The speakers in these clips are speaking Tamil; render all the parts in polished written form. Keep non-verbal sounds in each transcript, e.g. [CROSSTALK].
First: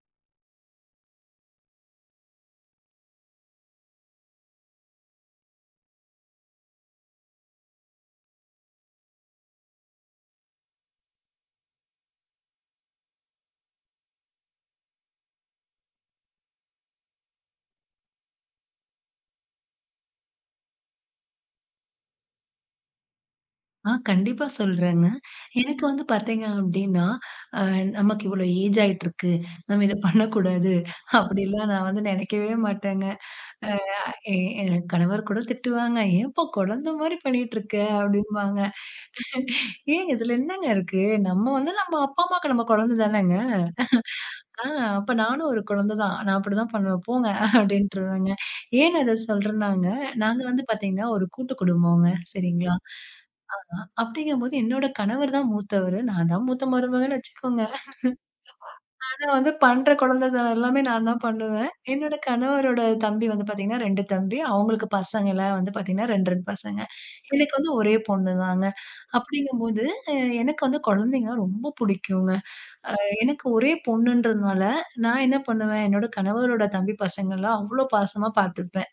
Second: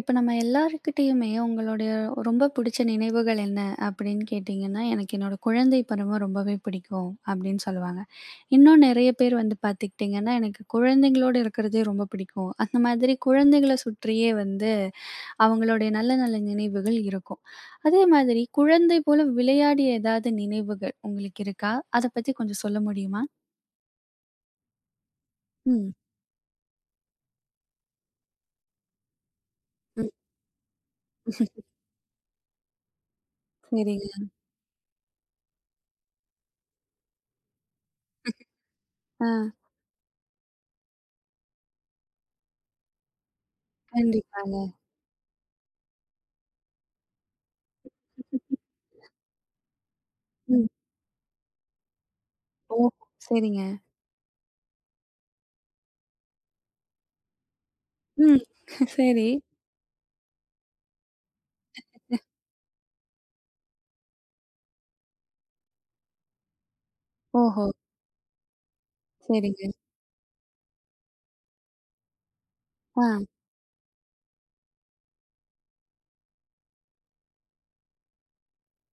இப்ப நம்ம எல்லார்கிட்டயுமே உங்களுடைய ரொம்ப பிடிச்ச நினைவுகள் என்ன அப்படின்னு கேட்டிங்கன்னா, எனக்கு என்னோட குழந்தை பருவம் ரொம்பவே பிடிக்கும் அப்படின்னு சொல்லுவாங்க. இன்னும் நெறைய பேர் வந்து பார்த்துக்கிட்டிங்கன்னா, எனக்கு குழந்தைங்களோட இருக்கிறதே ரொம்ப பிடிக்கும். அந்த மாதிரி குழந்தைகள சுற்றியே வந்து அவங்களுடைய நல்ல நல்ல நினைவுகள் இருக்கும். அதே மாதிரி குழந்தை போல விளையாடிய ஏதாவது நினைவுகள் உங்களுக்கு இருக்கா? அத பத்தி கொஞ்சம் சொல்ல முடியுமா? ஆ கண்டிப்பா சொல்றேங்க. எனக்கு ம். வந்து பார்த்தீங்க அப்டின்னா, அ நமக்கு இவ்வளோ ஏஜ் ஆயிட்டுருக்கு. நம்ம இத ம். பண்ணக்கூடாது. [LAUGHS] அப்டிலாம் நான் வந்து நெனைக்கவே மாட்டேங்க. அ சரிங்க. எ என் கணவர் கூட திட்டுவாங்க. "ஏன்பா குழந்த மாரி பண்ணிட்டுருக்க?" அப்டிம்பாங்க. ஆ. ஏன் இதுல என்னங்க இருக்கு? நம்ம வந்து நம்ம அப்பா, அம்மாவுக்கு நம்ம குழந்த தானேங்க. கண்டிப்பாங்க. ஆ. அப்ப நானும் ஒரு குழந்த தான். நான் அப்டிதான் பண்ணுவேன். போங்க அப்டின்ட்டுருவேங்க. ஏன் நான் இத சொல்றேன்னாங்க, நாங்க வந்து ம். பார்த்தீங்கன்னா, ஒரு கூட்டு குடும்பங்க. சரிங்களா? ஓ! சரிங்க. அப்படிங்கும்போது என்னோட கணவர் தான் மூத்தவரு. நான் தான் மூத்த மருமகன்னு வச்சுக்கோங்க. ம். [LAUGHS] ஆனா சரி. வந்து பண்ற குழந்தத்தனம் எல்லாமே நான் தான் பண்ணுவேன். என்னோட கணவரோட தம்பி வந்து பார்த்தீங்கன்னா 2 தம்பி. அவங்களுக்கு பசங்கலாம் வந்து பார்த்தீங்கன்னா 2, 2 பசங்க. எனக்கு ஓஹோ! வந்து ஒரே பொண்ணு தாங்க. சரிங்க. அப்படிங்கும்போது அ எனக்கு வந்து குழந்தைங்கன்னா ரொம்ப புடிக்குங்க. ஆ, எனக்கு ஒரே பொண்ணுன்றதுனால நான் என்ன பண்ணுவேன், என்னோட கணவரோட தம்பி பசங்கலாம் அவ்ளோ பாசமா பார்த்துப்பேன்.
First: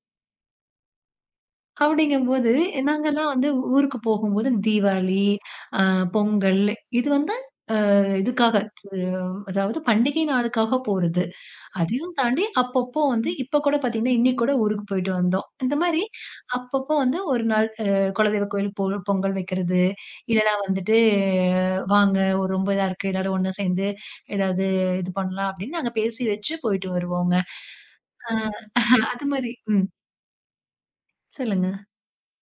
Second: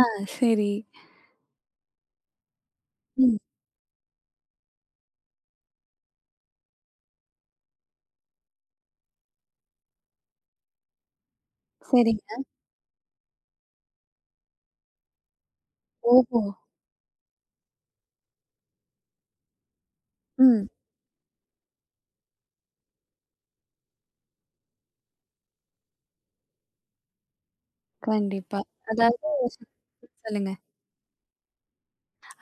ஆ சரி. அப்படிங்கும்போது நாங்கலாம் ம். வந்து ஊருக்கு போகும்போது தீவாளி, அ பொங்கல் இது வந்து இதுக்காக அதாவது பண்டிகை நாளுக்காக போறது. அதையும் சரிங்க. தாண்டி அப்பப்போ வந்து இப்ப கூட பார்த்தீங்கன்னா, இன்னைக்கு கூட ஊருக்கு போயிட்டு வந்தோம். இந்த மாரி ஓஹோ! அப்பப்போ வந்து ஒரு நாள் குலதெய்வ கோயில் பொங்கல் வைக்கிறது, இல்லன்னா ம். வந்துட்டு வாங்க ஒரு ரொம்ப இதா இருக்கு எல்லாரும் ஒண்ணா சேர்ந்து ஏதாவது இது பண்ணலாம் அப்படின்னு நாங்க பேசி வச்சு போயிட்டு வருவோங்க. அ கண்டிப்பா. அது அதாவது மாரி ம். சொல்லுங்க. சொல்லுங்க.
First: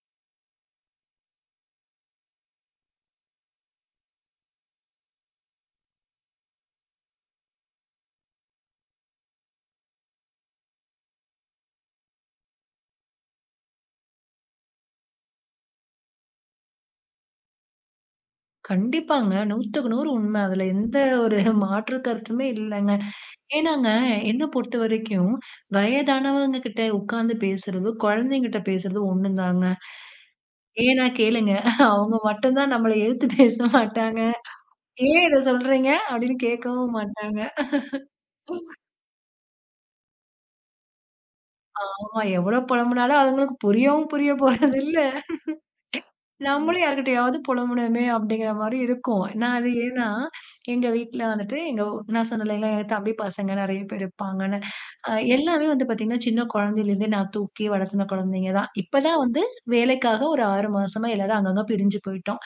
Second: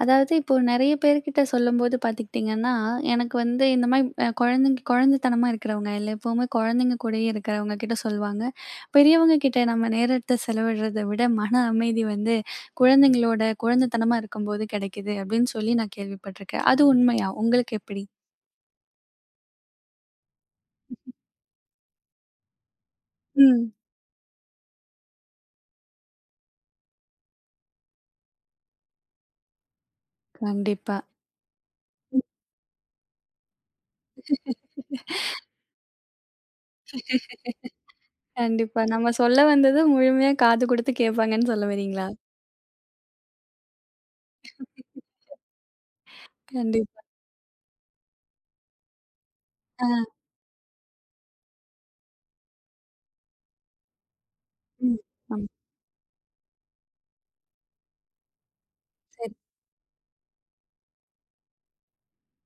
அதாவது இப்போ நெறைய பேர்கிட்ட சொல்லும்போது பார்த்துக்கிட்டீங்கன்னா, எனக்கு வந்து இந்த மாரி குழந்தைங்க குழந்தைத்தனமா இருக்கிறவங்க, இல்ல எப்பவுமே குழந்தைங்க கூடயே இருக்கிறவங்க கிட்ட சொல்லுவாங்க. பெரியவங்க கிட்ட நம்ம நேரத்த செலவிடுறத விட மன அமைதி வந்து குழந்தைங்களோட குழந்தைத்தனமா இருக்கும்போது கிடைக்குது அப்படின்னு சொல்லி நான் கேள்விப்பட்டிருக்கேன். அது உண்மையா? உங்களுக்கு எப்படி? கண்டிப்பாங்க. 100க்கு 100 உண்ம. அதுல எந்த ஒரு மாற்று கருத்துமே இல்லங்க. ம். ஏன்னாங்க, என்ன பொறுத்தவரைக்கும் வயதானவங்க கிட்ட உட்கார்ந்து பேசுறதும், குழந்தைங்கிட்ட பேசுறதும் ஒண்ணுதாங்க. கண்டிப்பா. ஏன்னா கேளுங்க, அவங்க மட்டும் தான் நம்மள எதிர்த்து பேச மாட்டாங்க. "ஏன் இத சொல்றீங்க?" அப்படின்னு கேட்கவும் மாட்டாங்க. கண்டிப்பா. நம்ம சொல்ல வந்தது முழுமையா காது குடுத்து கேட்பாங்கன்னு சொல்ல வரீங்களா? ஆமா, எவ்வளோ புலம்புனாலும் அதுங்களுக்கு புரியவும் புரிய போறதில்ல. நம்மளும் கண்டிப்பா. யார்கிட்டயாவது புலம்பணுமே அப்படிங்கிற மாரி இருக்கும். நான் அது ஆ. ஏன்னா, எங்க வீட்ல வந்துட்டு நான் சொன்னேன் இல்லைங்களா, என் தம்பி பசங்க நெறைய பேர் இருப்பாங்கன்னு. ம். அ ஆமா. எல்லாமே வந்து பார்த்தீங்கன்னா, சின்ன குழந்தையிலேருந்தே நான் தூக்கி வளர்த்துன குழந்தைங்க தான். இப்ப தான் சரி. வந்து வேலைக்காக ஒரு 6 மாசமா எல்லாரும் அங்கங்க பிரிஞ்சு போயிட்டோம்.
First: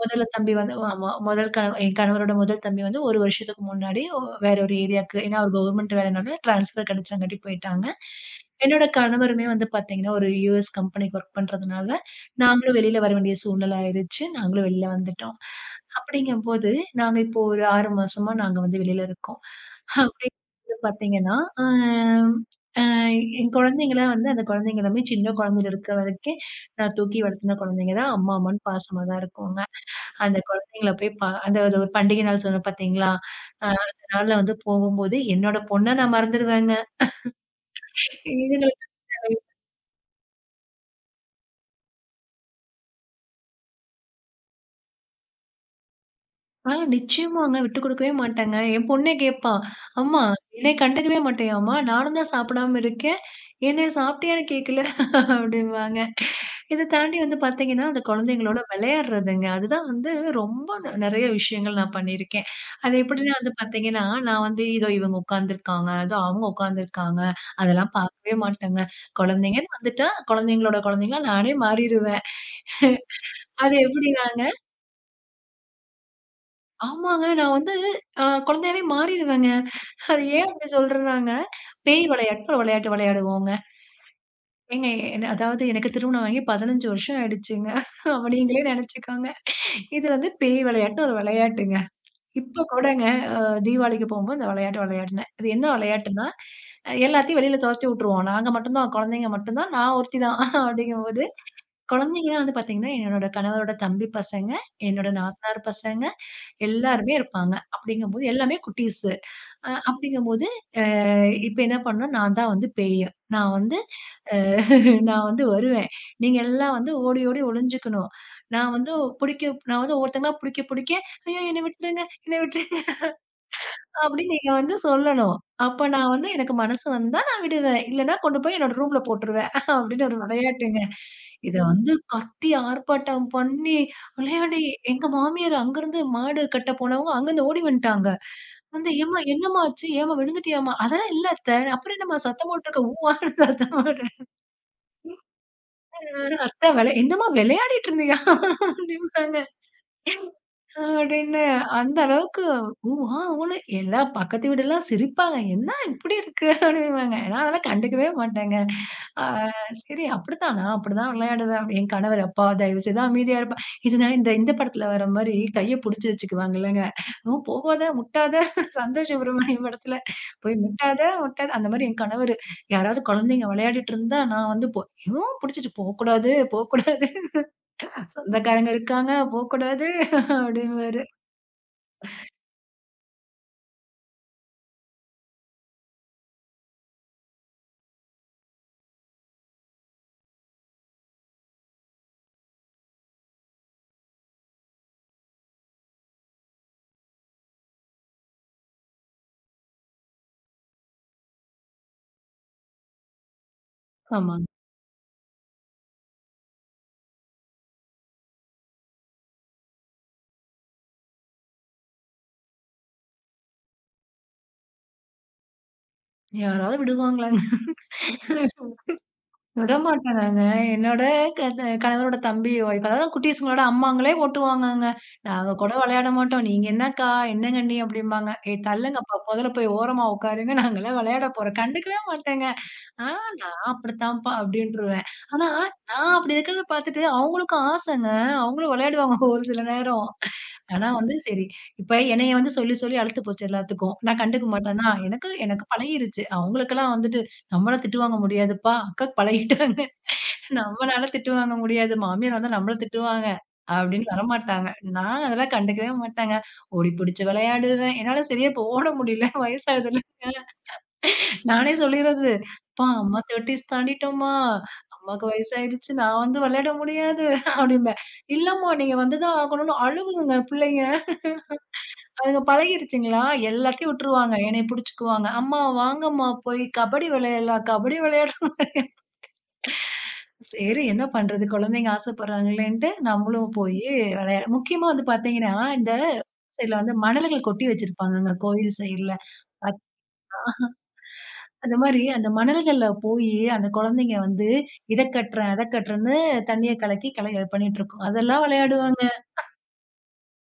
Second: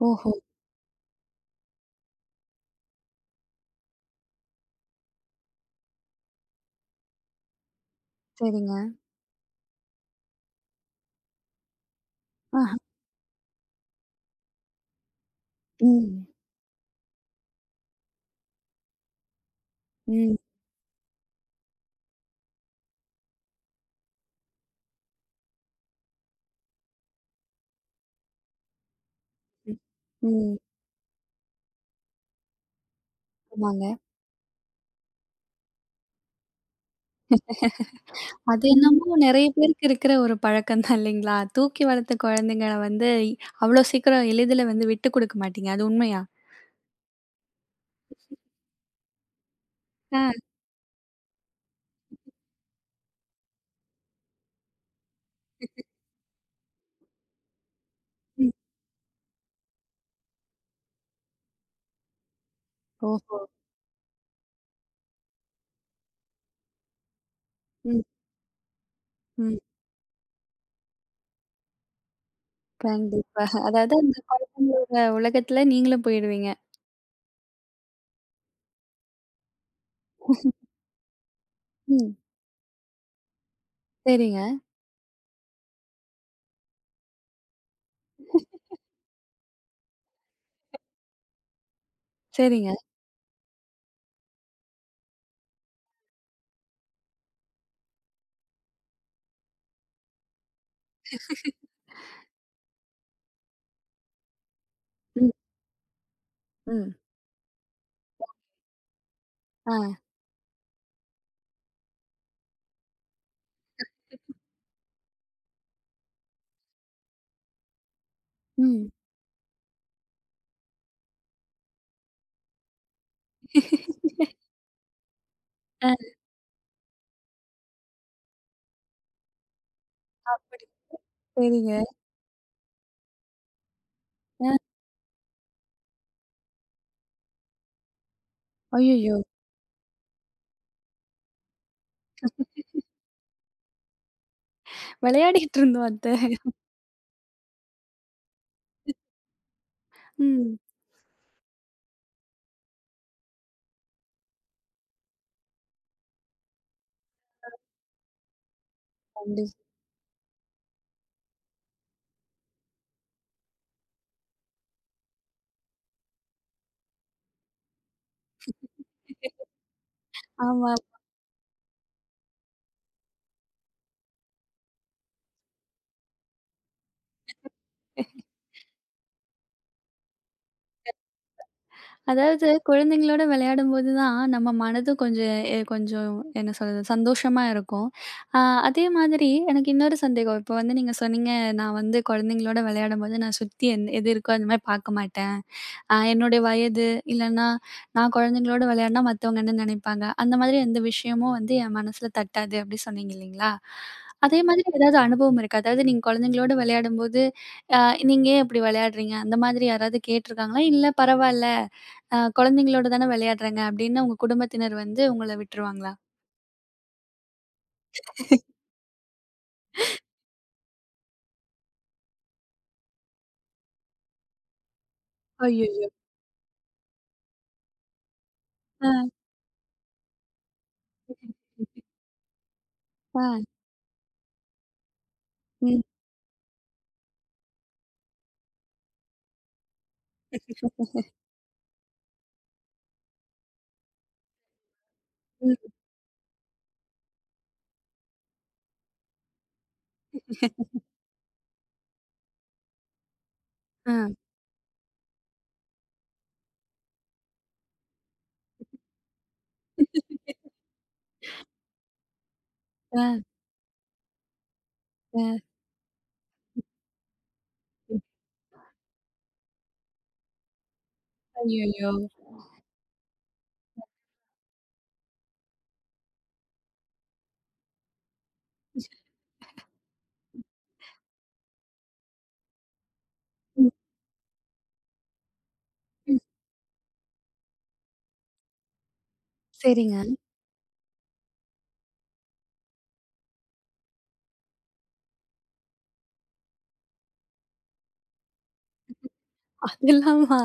முதல்ல ஓஹோ! தம்பி வந்து ஆமா. முதல் கணவ என் கணவரோட முதல் தம்பி வந்து 1 வருஷத்துக்கு முன்னாடி வேற ஒரு ஏரியாக்கு ஏன்னா அவர் கவர்மெண்ட் வேலைனால ட்ரான்ஸ்ஃபர் கிடைச்சங்காட்டி போயிட்டாங்க. சரிங்க. என்னோட கணவருமே வந்து பார்த்தீங்கன்னா, ஒரு யுஎஸ் கம்பெனிக்கு வொர்க் பண்றதுனால ஆஹ. நாங்களும் வெளியில வர வேண்டிய சூழ்நிலை ஆயிருச்சு. நாங்களும் வெளியில வந்துட்டோம். ம். அப்படிங்கும்போது, நாங்க இப்போ ஒரு 6 மாசமா நாங்க வந்து வெளியில இருக்கோம். அப்படி ம். பாத்தீங்கன்னா, அ என் குழந்தைங்கள வந்து அந்த குழந்தைங்க எல்லாமே சின்ன குழந்தையில இருக்க வரைக்கும், நான் தூக்கி வளர்த்துன குழந்தைங்க தான் அம்மா, அம்மான்னு பாசமா தான் இருக்குங்க. ம். அந்த ம். குழந்தைங்கள போய் அந்த அது ஒரு பண்டிகை நாள் சொன்னேன் பாத்தீங்களா? அ ஆமாங்க. அந்த நாள்ல வந்து போகும்போது, என்னோட பொண்ண நான் மறந்துருவேங்க. அது இதுங்களுக்கு என்னமோ நெறைய பேருக்கு இருக்கிற ஒரு பழக்கம் தான் இல்லைங்களா? தூக்கி வளர்த்த குழந்தைங்கள வந்து அவ்ளோ சீக்கிரம் எளிதில வந்து விட்டுக் குடுக்க மாட்டீங்க. அது உண்மையா? ஆ, நிச்சயமாங்க. விட்டு குடுக்கவே மாட்டேங்க. என் பொண்ணே கேட்பா, "அம்மா ஆ. என்னைய கண்டுக்கவே மாட்டியாம்மா? நானும் தான் சாப்பிடாம இருக்கேன். என்னைய சாப்பிட்டியான்னு கேட்கல" அப்படிம்பாங்க. இத தாண்டி வந்து பார்த்தீங்கன்னா, அந்த ம். குழந்தைங்களோட விளையாடுறதுங்க. அதுதான் வந்து ரொம்ப நெறைய விஷயங்கள் நான் பண்ணியிருக்கேன். அது எப்படின்னா ஓஹோ! வந்து பார்த்தீங்கன்னா, நான் வந்து இதோ இவங்க உட்காந்துருக்காங்க, இதோ அவங்க உட்காந்துருக்காங்க, அதெல்லாம் ம். பார்க்கவே மாட்டேங்க. ம். குழந்தைங்கன்னு வந்துட்டா, குழந்தைங்களோட குழந்தைங்களா நானே மாறிருவேன். கண்டிப்பா. அது அதாவது அந்த எப்படினாங்க குழந்தைங்களோட உலகத்துல நீங்களும் போயிடுவீங்க. ஆமாங்க நான் வந்து குழந்தையாவே மாறிருவேங்க. அது ஏன் அப்படி சொல்றாங்க? பேய் ம். விளையாட்டு விளையாட்டு விளையாடுவோங்க. சரிங்க, ஏங்க என்ன அதாவது எனக்கு திருமணம் ஆகி 15 வருஷம் ஆயிடுச்சுங்க. அப்ப நீங்களே நெனச்சுக்கோங்க. இது வந்து பேய் விளையாட்டுன்னு ஒரு விளையாட்டுங்க. இப்ப சரிங்க. கூடங்க அ தீபாவளிக்கு போம்போது இந்த விளையாட்டு விளையாடுனேன். அது என்ன விளையாட்டுன்னா, எல்லாத்தையும் வெளியில தொரத்தி விட்டுருவோம். நாங்க மட்டும் தான் குழந்தைங்க மட்டும் தான். நான் ஒருத்தி தான். அப்படிங்கும்போது, குழந்தைங்கலாம் வந்து பார்த்தீங்கன்னா, என்னோட கணவரோட தம்பி பசங்க, என்னோட ம். நாத்தனார் பசங்க ம். எல்லாருமே இருப்பாங்க. அப்படிங்கும்போது எல்லாமே குட்டீஸு. ஆ. அப்படிங்கும்போது, அ இப்ப என்ன பண்ணணும், நான் தான் வந்து பேய். நான் வந்து அ நான் வந்து வருவேன். நீங்க எல்லாம் வந்து ஓடி ஓடி ஒளிஞ்சுக்கணும். நான் ம். வந்து புடிக்க நான் வந்து ஒவ்வொருத்தங்களா புடிக்க புடிக்க, "ஐயோ! என்ன விட்டுருங்க, என்ன விட்டுருங்க" அப்படின்னு நீங்க வந்து சொல்லணும். அப்ப ஆ. நான் வந்து எனக்கு மனசு வந்தா நான் விடுவேன். இல்லன்னா கொண்டு போய் என்னோட ரூம்ல போட்டுருவேன். அப்படின்னு ஒரு அப்படி. விளையாட்டுங்க. இத சரிங்க. வந்து கத்தி ஆர்ப்பாட்டம் பண்ணி அ. விளையாடி எங்க மாமியார் அங்கருந்து மாடு கட்ட போனவங்க அங்கருந்து ஓடி வந்துட்டாங்க. வந்து அய்யய்யோ! "ஏம்மா என்னம்மா ஆச்சு? ஏம்மா விழுந்துட்டியாம்மா?" "அதெல்லாம் இல்ல அத்த." "அப்புறம் என்னம்மா சத்தம் போட்டுருக்க? ஊ வான்னு சத்தம் போடுற." விளையாடிட்டு இருந்தோம் அத்த. "அத்த வெள என்னம்மா விளையாடிட்டு இருந்தியா?" அப்படிம்பாங்க. ம். அப்படின்னு அந்த அளவுக்கு ஊ, ஆ, ஊன்னு எல்லா பக்கத்து வீடெல்லாம் சிரிப்பாங்க. "என்ன இப்படி இருக்கு?" அப்படிம்பாங்க. நான் அதெல்லாம் கண்டுக்கவே மாட்டேங்க. ஆ. கண்டிப்பா. சரி அப்படித்தான். நான் அப்படிதான் விளையாடுவேன். அப்படி என் கணவர், "அப்பா தயவு செய்து அமைதியா இருப்பா". இது நான் இந்த இந்த படத்துல வர மாரி கைய புடிச்சு வச்சுக்குவாங்கல்லங்க. "ஓ போகாத, முட்டாத". சந்தோஷ் சுப்ரமணியம் படத்துல "போய் ஆமா. முட்டாத, முட்டாத" அந்த மாரி என் கணவரு யாராவது குழந்தைங்க விளையாடிட்டு இருந்தா நான் வந்து போ இவன் புடிச்சிட்டு "போக்கூடாது, போக்கூடாது. சொந்தக்காரங்க இருக்காங்க, போக்கூடாது" அப்படின்னுவாரு. அதாவது குழந்தைங்களோட விளையாடும்போது தான் நம்ம மனதும் கொஞ்சம் கொஞ்சம் என்ன சொல்றது? சந்தோஷமா இருக்கும். அ அதே மாதிரி எனக்கு இன்னொரு சந்தேகம். இப்போ வந்து நீங்க சொன்னீங்க, நான் வந்து குழந்தைங்களோட விளையாடும்போது நான் சுத்தி என் எது இருக்கோ அந்த மாரி பார்க்க மாட்டேன். என்னுடைய வயது, இல்லன்னா நான் குழந்தைங்களோட விளையாடுனா மத்தவங்க என்ன நினைப்பாங்க? அந்த மாதிரி எந்த விஷயமும் வந்து என் மனசுல தட்டாது அப்படி சொன்னீங்க இல்லீங்களா? அதே ஆமாங்க. மாதிரி ஏதாவது அனுபவம் இருக்கா? அதாவது நீங்க குழந்தைங்களோட விளையாடும்போது, அ நீங்க ஏன் இப்படி விளையாடுறீங்க? அந்த மாதிரி யாராவது கேட்டுருக்காங்களா? இல்ல பரவால்ல, குழந்தைங்களோட தானே விளையாடுறேங்க அப்படின்னு உங்க குடும்பத்தினர் வந்து உங்கள விட்டுருவாங்களா? யாராவது விடுவாங்களாங்க? விடமாட்டாங்கங்க. என்னோட க த கணவரோட தம்பி ஒய்ஃப் அதாவது குட்டீஸுங்களோட அம்மாங்களே ஓட்டுவாங்கங்க. நாங்க கூட ஐயய்யோ! விளையாட மாட்டோம். "நீங்க என்னக்கா? என்னங்க நீ?" அப்படிம்பாங்க. "ஏய் அ, தள்ளுங்கப்பா, முதல்ல போய் ஓரமா உட்காருங்க. நாங்கலாம் விளையாட போறோம்." கண்டுக்கவே மாட்டேங்க. "ஆ அ, நான் அப்படித்தான்ப்பா" அப்படின்ருவேன். ஆனா ம், நான் அப்படி இருக்கிறத பார்த்துட்டு அவங்களுக்கும் ஆசைங்க. அவங்களும் விளையாடுவாங்க [LAUGHS] ஒரு சில நேரம். ஆனா வந்து சரி, இப்ப என்னைய வந்து சொல்லி சொல்லி அலுத்து போச்சு எல்லாத்துக்கும். நான் கண்டுக்க மாட்டேனா? எனக்கு ம், எனக்கு பழகிருச்சு. அவங்களுக்கெல்லாம் வந்துட்டு நம்மலாம் திட்டு வாங்க முடியாதுப்பா. அக்காக்கு பழகிட்டாங்க. நம்மனால திட்டு வாங்க முடியாது. மாமியார் வந்தா நம்மள திட்டுவாங்க. அப்டின்னு அ, வரமாட்டாங்க. நான் அதெல்லாம் கண்டுக்கவே மாட்டேங்க. ஓடி புடிச்சு விளையாடுவேன். என்னால சரியா இப்போ ஓட முடியல [LAUGHS] வயசாகுதுல்ல. நானே சொல்லிறது, "அப்பா, அம்மா அ, 30ஸ் தாண்டிட்டோம்மா. அ, அம்மாவுக்கு வயசாயிடுச்சு. நான் வந்து விளையாட முடியாது" ம். அப்டிம்பேன். "இல்லம்மா நீங்க வந்து தான் ஆகணும்னு" அழுகுங்க பிள்ளைங்க. ஐயய்யோ! அதுங்க பழகிருச்சுங்களா, எல்லாத்தையும் விட்டுருவாங்க. என்னைய புடிச்சுக்குவாங்க. "அம்மா வாங்கம்மா போய் கபடி விளையாடலாம், கபடி விளையாடலாம்." சரி என்ன பண்றது? குழந்தைங்க ஆசைப்படுறாங்களேன்ட்டு, நம்மளும் ம், போயி விளையா முக்கியமா வந்து பார்த்தீங்கன்னா, இந்த ம். சைடுல வந்து மணல்கள் கொட்டி வச்சிருப்பாங்கங்க, கோயில் சைடுல. சரிங்க. அந்த மாரி அந்த மணல்கள்ல போயி, அந்த குழந்தைங்க வந்து இத கட்டுறேன், அத கட்டுறேன்னு தண்ணிய கலக்கி கல பண்ணிட்டுருக்கும். அதெல்லாம் விளையாடுவாங்க. அதெல்லாமா?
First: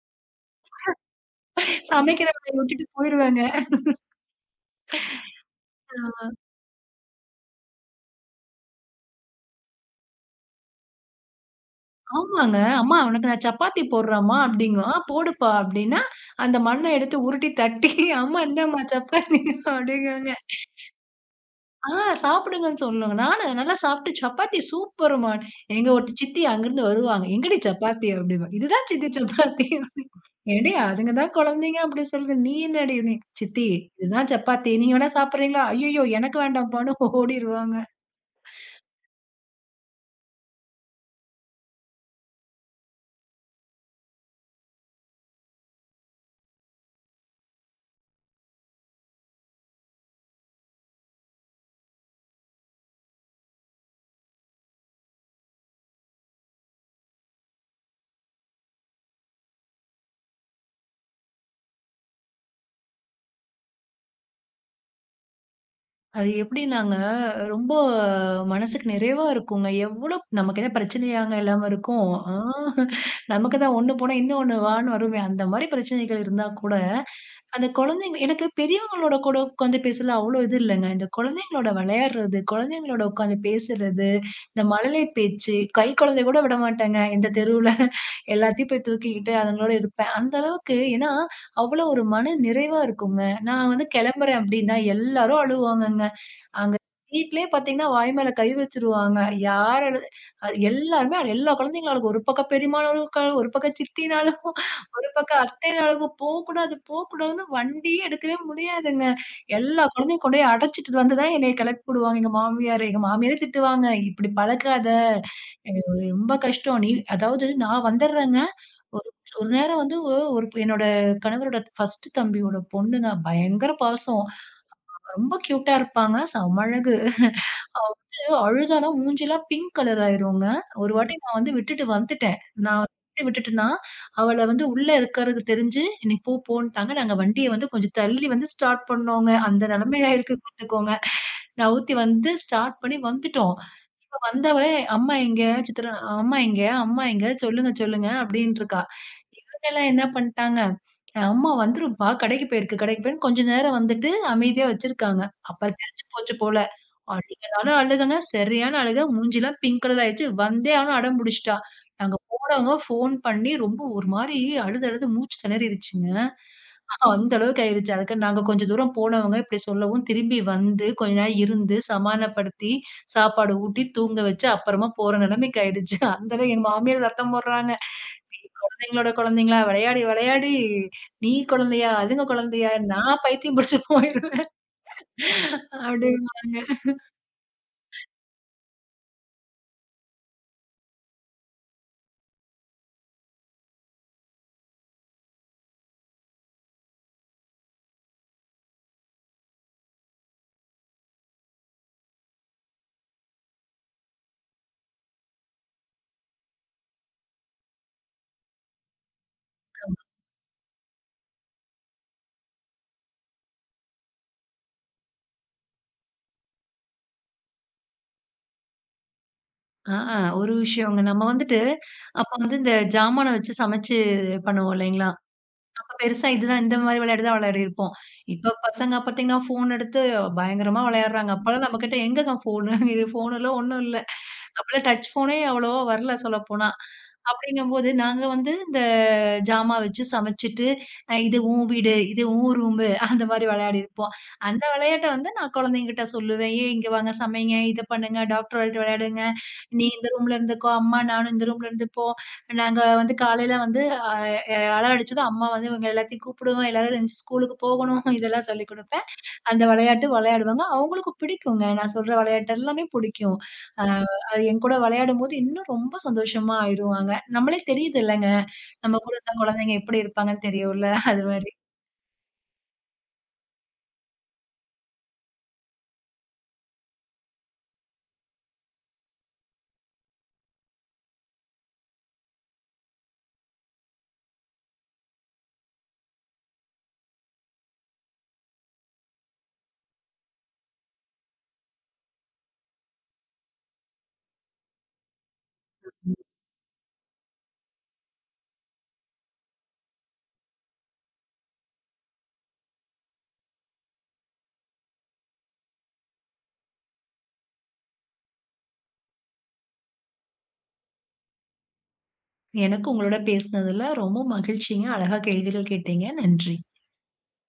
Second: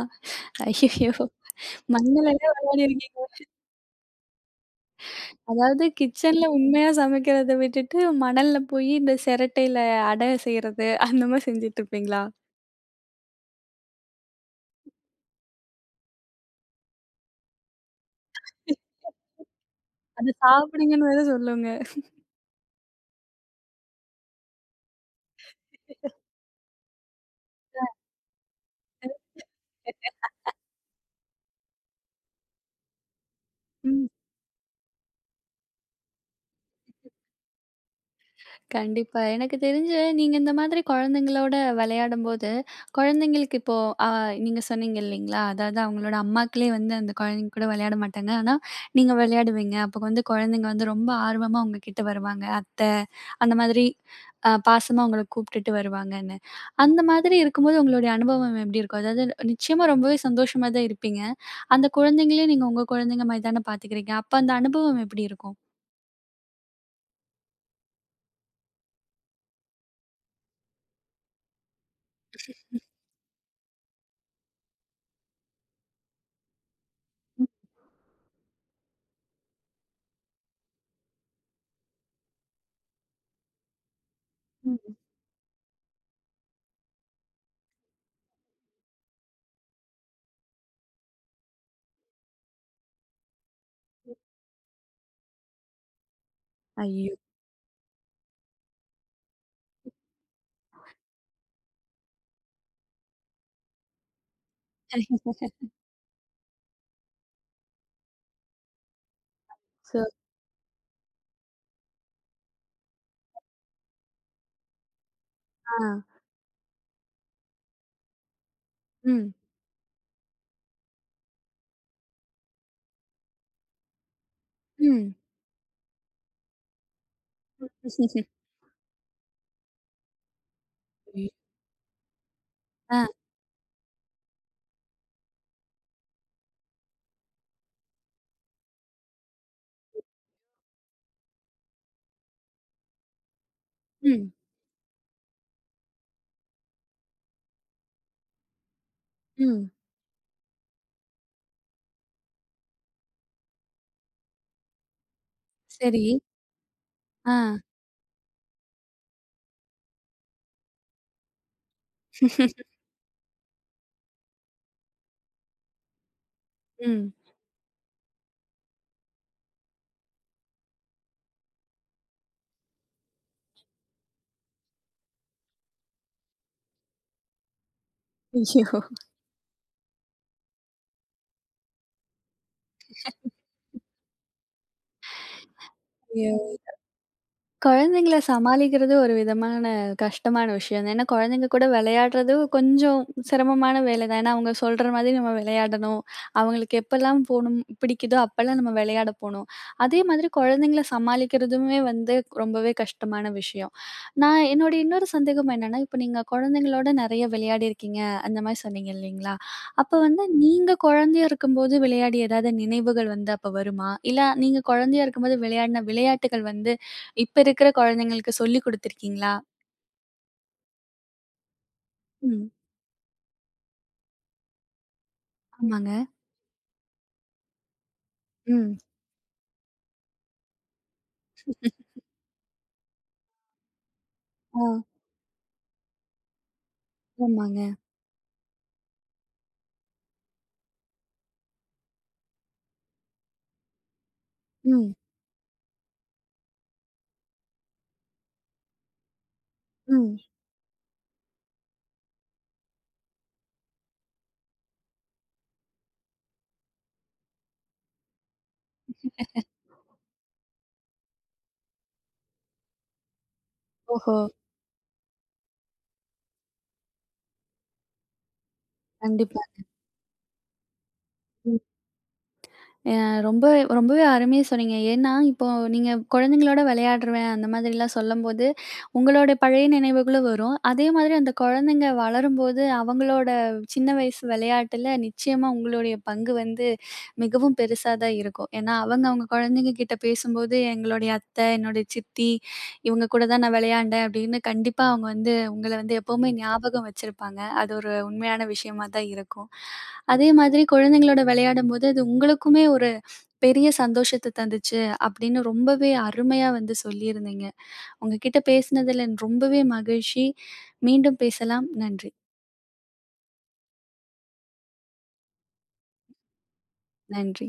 ஐயய்யோ! சமைக்கிற மண்ணுலலாம் வேலைய விட்டுட்டு விளையாடிருக்கீங்க. போயிருவாங்க. அதாவது அ கிச்சன்ல உண்மையா சமைக்கிறத விட்டுட்டு, மணல்ல போயி இந்த சிரட்டையில அடை செய்றது, அந்த மாரி செஞ்சுட்டு இருப்பீங்களா? ஆமாங்க. "அம்மா உனக்கு நான் சப்பாத்தி போடுறேன்ம்மா" அப்படிங்கும். "ஆ போடுப்பா" அப்படின்னா, அந்த மண்ண எடுத்து உருட்டி தட்டி, "அம்மா இந்தாம்மா சப்பாத்தி" அத அப்படிங்காங்க. சாப்பிடுங்கன்னு வேற சொல்லுங்க. ஆ. சாப்பிடுங்கன்னு சொல்லுங்க. நானு நல்லா சாப்பிட்டு சப்பாத்தி சூப்பர்ம்மா. எங்க ஒரு சித்தி அங்கிருந்து வருவாங்க. எங்கடி சப்பாத்தி அப்படிம்பேன். இதுதான் சித்தி சப்பாத்தி அப்படின்னு. ஏன்டி அதுங்க தான் குழந்தைங்க அப்படி சொல்லுது. நீ என்னடி நீ சித்தி ம். இதுதான் சப்பாத்தி. நீங்க வேணா சாப்பிடுறீங்களா? ஐயய்யோ! எனக்கு வேண்டாம்ப்பான்னு ஓடிருவாங்க. கண்டிப்பா. எனக்கு தெரிஞ்சு நீங்க இந்த மாதிரி குழந்தைங்களோட விளையாடும்போது, குழந்தைங்களுக்கு இப்போ அ நீங்க சொன்னீங்க இல்லைங்களா? அதாவது அவங்களோட அம்மாக்களே வந்து அந்த குழந்தைங்க கூட விளையாட மாட்டாங்க. ஆனா, நீங்க விளையாடுவீங்க. அப்போ வந்து குழந்தைங்க வந்து ரொம்ப ஆர்வமா உங்ககிட்ட வருவாங்க. அத்தை, அந்த மாதிரி பாசமா உங்கள கூப்பிட்டுட்டு வருவாங்கன்னு. அந்த மாதிரி இருக்கும்போது உங்களுடைய அனுபவம் எப்படி இருக்கும்? அதாவது நிச்சயமா ரொம்பவே சந்தோஷமா தான் இருப்பீங்க. அந்த குழந்தைங்களையும் நீங்க உங்க குழந்தைங்க மாதிரி தானே பார்த்துக்கிறீங்க. அப்ப அந்த அனுபவம் எப்படி இருக்கும்? அது எப்படின்னாங்க ரொம்ப மனசுக்கு நிறைவா இருக்குங்க. எவ்வளோ நமக்கு என்ன பிரச்சனையாங்க இல்லாம இருக்கும். ஆ. நமக்கு தான் ஒண்ணு போனா இன்னும் ஒண்ணு வான்னு வருமே. அந்த மாரி பிரச்சனைகள் இருந்தா கூட அந்த குழந்தைங்க எனக்கு பெரியவங்களோட கூட உட்காந்து பேசல அவ்ளோ இது இல்லங்க. இந்த குழந்தைங்களோட விளையாடுறது, குழந்தைங்களோட உட்காந்து பேசுறது, இந்த ம். மழலை பேச்சு, கை குழந்தைய கூட விட மாட்டேங்க. இந்த தெருவுல [LAUGHS] எல்லாத்தையும் போய் தூக்கிக்கிட்டு அதுங்களோட இருப்பேன். அந்த அளவுக்கு ஏன்னா, அவ்வளோ ஒரு மன நிறைவா இருக்குங்க. நான் வந்து கிளம்புறேன் அப்டின்னா எல்லாரும் அழுவாங்கங்க. அங்க ஐயோ! வீட்லயே பார்த்தீங்கன்னா, வாய் மேல கை வச்சுருவாங்க. யார் அழு அது எல்லா குழந்தைங்களும் அழுகும். ஒரு பக்கம் பெரியம்மான்னு அழுகும், ஒரு பக்கம் சித்தின்னு அழுகும், ஒரு பக்கம் அத்தைன்னு அழுகும். போக்கூடாது, போக்கூடாதுன்னு வண்டியே எடுக்கவே முடியாதுங்க. எல்லா சோ குழந்தையும் கொண்டு போய் அடைச்சிட்டு வந்து தான் என்னைய கிளப்பி விடுவாங்க எங்க மாமியாரு. எங்க மாமியாரே திட்டுவாங்க, "இப்படி பழக்காத, அ ஆ. ரொம்ப கஷ்டம். நீ" அதாவது நான் வந்துடுறேங்க. ஒரு ம். ஒரு நேரம் வந்து ஒரு என்னோட கணவரோட 1 தம்பியோட பொண்ணுங்க. பயங்கர பாசம். ம். ரொம்ப கியூட்டா இருப்பாங்க. செம அழகு. அழுதான்னா மூஞ்சிலாம் பிங்க் கலர் ஆயிருங்க. ஒரு வாட்டி நான் வந்து விட்டுட்டு வந்துட்டேன். நான் ஆ. எப்படி விட்டுட்டேன்னா, அவள வந்து உள்ள இருக்கிறது தெரிஞ்சு, "இன்னைக்கு போன்ட்டாங்க." நாங்க வண்டிய வந்து கொஞ்சம் தள்ளி வந்து ஸ்டார்ட் பண்ணோங்க. அந்த நிலைமை ஆயிருக்கு பார்த்துக்கோங்க. நவுத்தி வந்து ஸ்டார்ட் பண்ணி வந்துட்டோம். இப்ப ம். வந்தவளே, "அம்மா எங்க? சித்ரா அம்மா எங்க? அம்மா எங்க? சொல்லுங்க, சொல்லுங்க." அப்படின்ட்டுருக்கா. ம். இவங்கலாம் என்ன பண்ட்டாங்க, அம்மா வந்துரும்ப்பா, கடைக்கு போயிருக்கு, கடைக்கு போயிருன்னு கொஞ்ச நேரம் வந்துட்டு அமைதியா வச்சிருக்காங்க. அப்ப தெரிஞ்சு சரி. போச்சு போல. ஆ. அழுகனாலும் அழுகங்க, சரியான அழுக, மூஞ்சிலாம் பிங்க் கலர் ஆயிடுச்சு. வந்தே ஆகணும் அடம் புடிச்சுட்டா. நாங்க [LAUGHS] போனவங்க ஃபோன் பண்ணி ரொம்ப ஒரு மாரி அழுது அழுது மூச்சு திணறிருச்சுங்க. ம். அந்த அளவுக்கு ஆயிருச்சு. அதுக்கு நாங்க கொஞ்சம் தூரம் போனவங்க இப்டி சொல்லவும், திரும்பி வந்து கொஞ்ச நேரம் இருந்து, சமாதானப்படுத்தி, சாப்பாடு ஊட்டி, தூங்க வச்சு, அப்புறமா போற நிலைமைக்கு ஆயிடுச்சு. அந்த அளவுக்கு எங்க மாமியார் சத்தம் போடுறாங்க. ஐயோ! குழந்தைங்களோட குழந்தைங்களா விளையாடி, விளையாடி "நீ குழந்தையா? அதுங்க குழந்தையா? நான் பைத்தியம் பிடிச்சு போயிருவேன்" அப்படிம்பாங்க. குழந்தைங்கள சமாளிக்கிறது ஒரு விதமான கஷ்டமான விஷயம் தான். ஏன்னா குழந்தைங்க கூட விளையாடுறது கொஞ்சம் சிரமமான வேலை தான். ஏன்னா அவங்க சொல்ற மாதிரி நம்ம விளையாடணும். அவங்களுக்கு எப்பலாம் போணும் பிடிக்குதோ அப்பலாம் நம்ம விளையாட போணும். அதே மாதிரி குழந்தைங்கள சமாளிக்கிறதுமே வந்து ரொம்பவே கஷ்டமான விஷயம். நான் என்னோட இன்னொரு சந்தேகம் என்னன்னா, இப்ப நீங்க குழந்தைங்களோட நிறைய விளையாடியிருக்கீங்க அந்த மாரி சொன்னீங்க இல்லைங்களா? அப்ப வந்து நீங்க குழந்தையா இருக்கும்போது விளையாடிய ஏதாவது நினைவுகள் வந்து அப்ப வருமா? இல்ல நீங்க குழந்தையா இருக்கும்போது விளையாடின விளையாட்டுகள் வந்து இப்ப இருக்கிற குழந்தைங்களுக்கு சொல்லிக் குடுத்துருக்கீங்களா? ஆ. ஒரு விஷயங்க. நம்ம வந்துட்டு அப்ப ம். வந்து இந்த ஜாமான வச்சு சமைச்சு பண்ணுவோம் இல்லைங்களா? அப்ப ஆமாங்க. பெருசா இதுதான் இந்த மாரி விளையாட்டு தான் விளையாடிருப்போம். இப்ப ம். பசங்க பார்த்தீங்கன்னா, ஃபோன் எடுத்து பயங்கரமா விளையாடுறாங்க. அப்பலாம் நம்மகிட்ட எங்கங்க ஃபோனு? இது ஃபோனெல்லாம் ஒண்ணும் இல்ல. ஆ. அப்பலாம் டச் ஃபோனே அவ்வளவா வரல சொல்லப்போனா. ஆமாங்க. அப்படிங்கும்போது, நாங்க வந்து இந்த ஜாமா வச்சு சமைச்சுட்டு, இது உன் வீடு, இது உன் ரூமு அந்த மாரி விளையாடிருப்போம். அந்த ம். விளையாட்ட வந்து நான் குழந்தைங்ககிட்ட சொல்லுவேன். "ஏய் இங்க வாங்க சமைங்க, இத பண்ணுங்க, டாக்டர் விளையாட்டு விளையாடுங்க. நீ இந்த ம். ரூம்ல இருந்துக்கோ, அம்மா நானும் இந்த ரூம்ல இருந்துப்போம். நாங்க வந்து காலையில வந்து அ அ அழ அடிச்சதும் அம்மா வந்து இவங்க எல்லாத்தையும் கூப்பிடுவோம். எல்லாரும் எந்திரிச்சு ஸ்கூலுக்கு போகணும்." இதெல்லாம் சொல்லிக் குடுப்பேன். அந்த விளையாட்டு விளையாடுவாங்க. அவங்களுக்கு பிடிக்குங்க. நான் சொல்ற விளையாட்டு எல்லாமே பிடிக்கும். அ ஓஹோ! அது என் கூட விளையாடும்போது இன்னும் ரொம்ப சந்தோஷமா ஆயிருவாங்க. நம்மளே தெரியுது இல்லங்க. நம்ம கூட இருந்த கண்டிப்பா. குழந்தைங்க எப்படி இருப்பாங்கன்னு தெரியும்ல. அது மாரி. ம். அ ரொம்ப ரொம்பவே அருமையா சொன்னீங்க. ஏன்னா, இப்போ நீங்க குழந்தைங்களோட விளையாடுருவேன் அந்த மாதிரிலாம் சொல்லும்போது, உங்களோட பழைய நினைவுகளும் வரும். அதே மாதிரி அந்த குழந்தைங்க வளரும்போது, அவங்களோட சின்ன வயசு விளையாட்டுல நிச்சயமா உங்களுடைய பங்கு வந்து மிகவும் பெருசா தான் இருக்கும். ஏன்னா, அவங்க அவங்க குழந்தைங்க கிட்ட பேசும்போது, "எங்களுடைய அத்தை, என்னுடைய சித்தி இவங்க கூட தான் நான் விளையாண்டேன்" அப்படின்னு கண்டிப்பா அவங்க வந்து உங்கள வந்து எப்பவுமே ஞாபகம் வச்சிருப்பாங்க. அது ஒரு உண்மையான விஷயமா தான் இருக்கும். அதே மாதிரி குழந்தைங்களோட விளையாடும்போது, அது உங்களுக்குமே ஒரு பெரிய சந்தோஷத்த தந்துச்சு அப்படின்னு ரொம்பவே அருமையா வந்து சொல்லியிருந்தீங்க. உங்க கிட்ட பேசினதுல ரொம்பவே மகிழ்ச்சி. மீண்டும் பேசலாம். நன்றி. எனக்கு உங்களோட பேசினதுல ரொம்ப மகிழ்ச்சிங்க. அழகா கேள்விகள் கேட்டீங்க. நன்றி. நன்றி.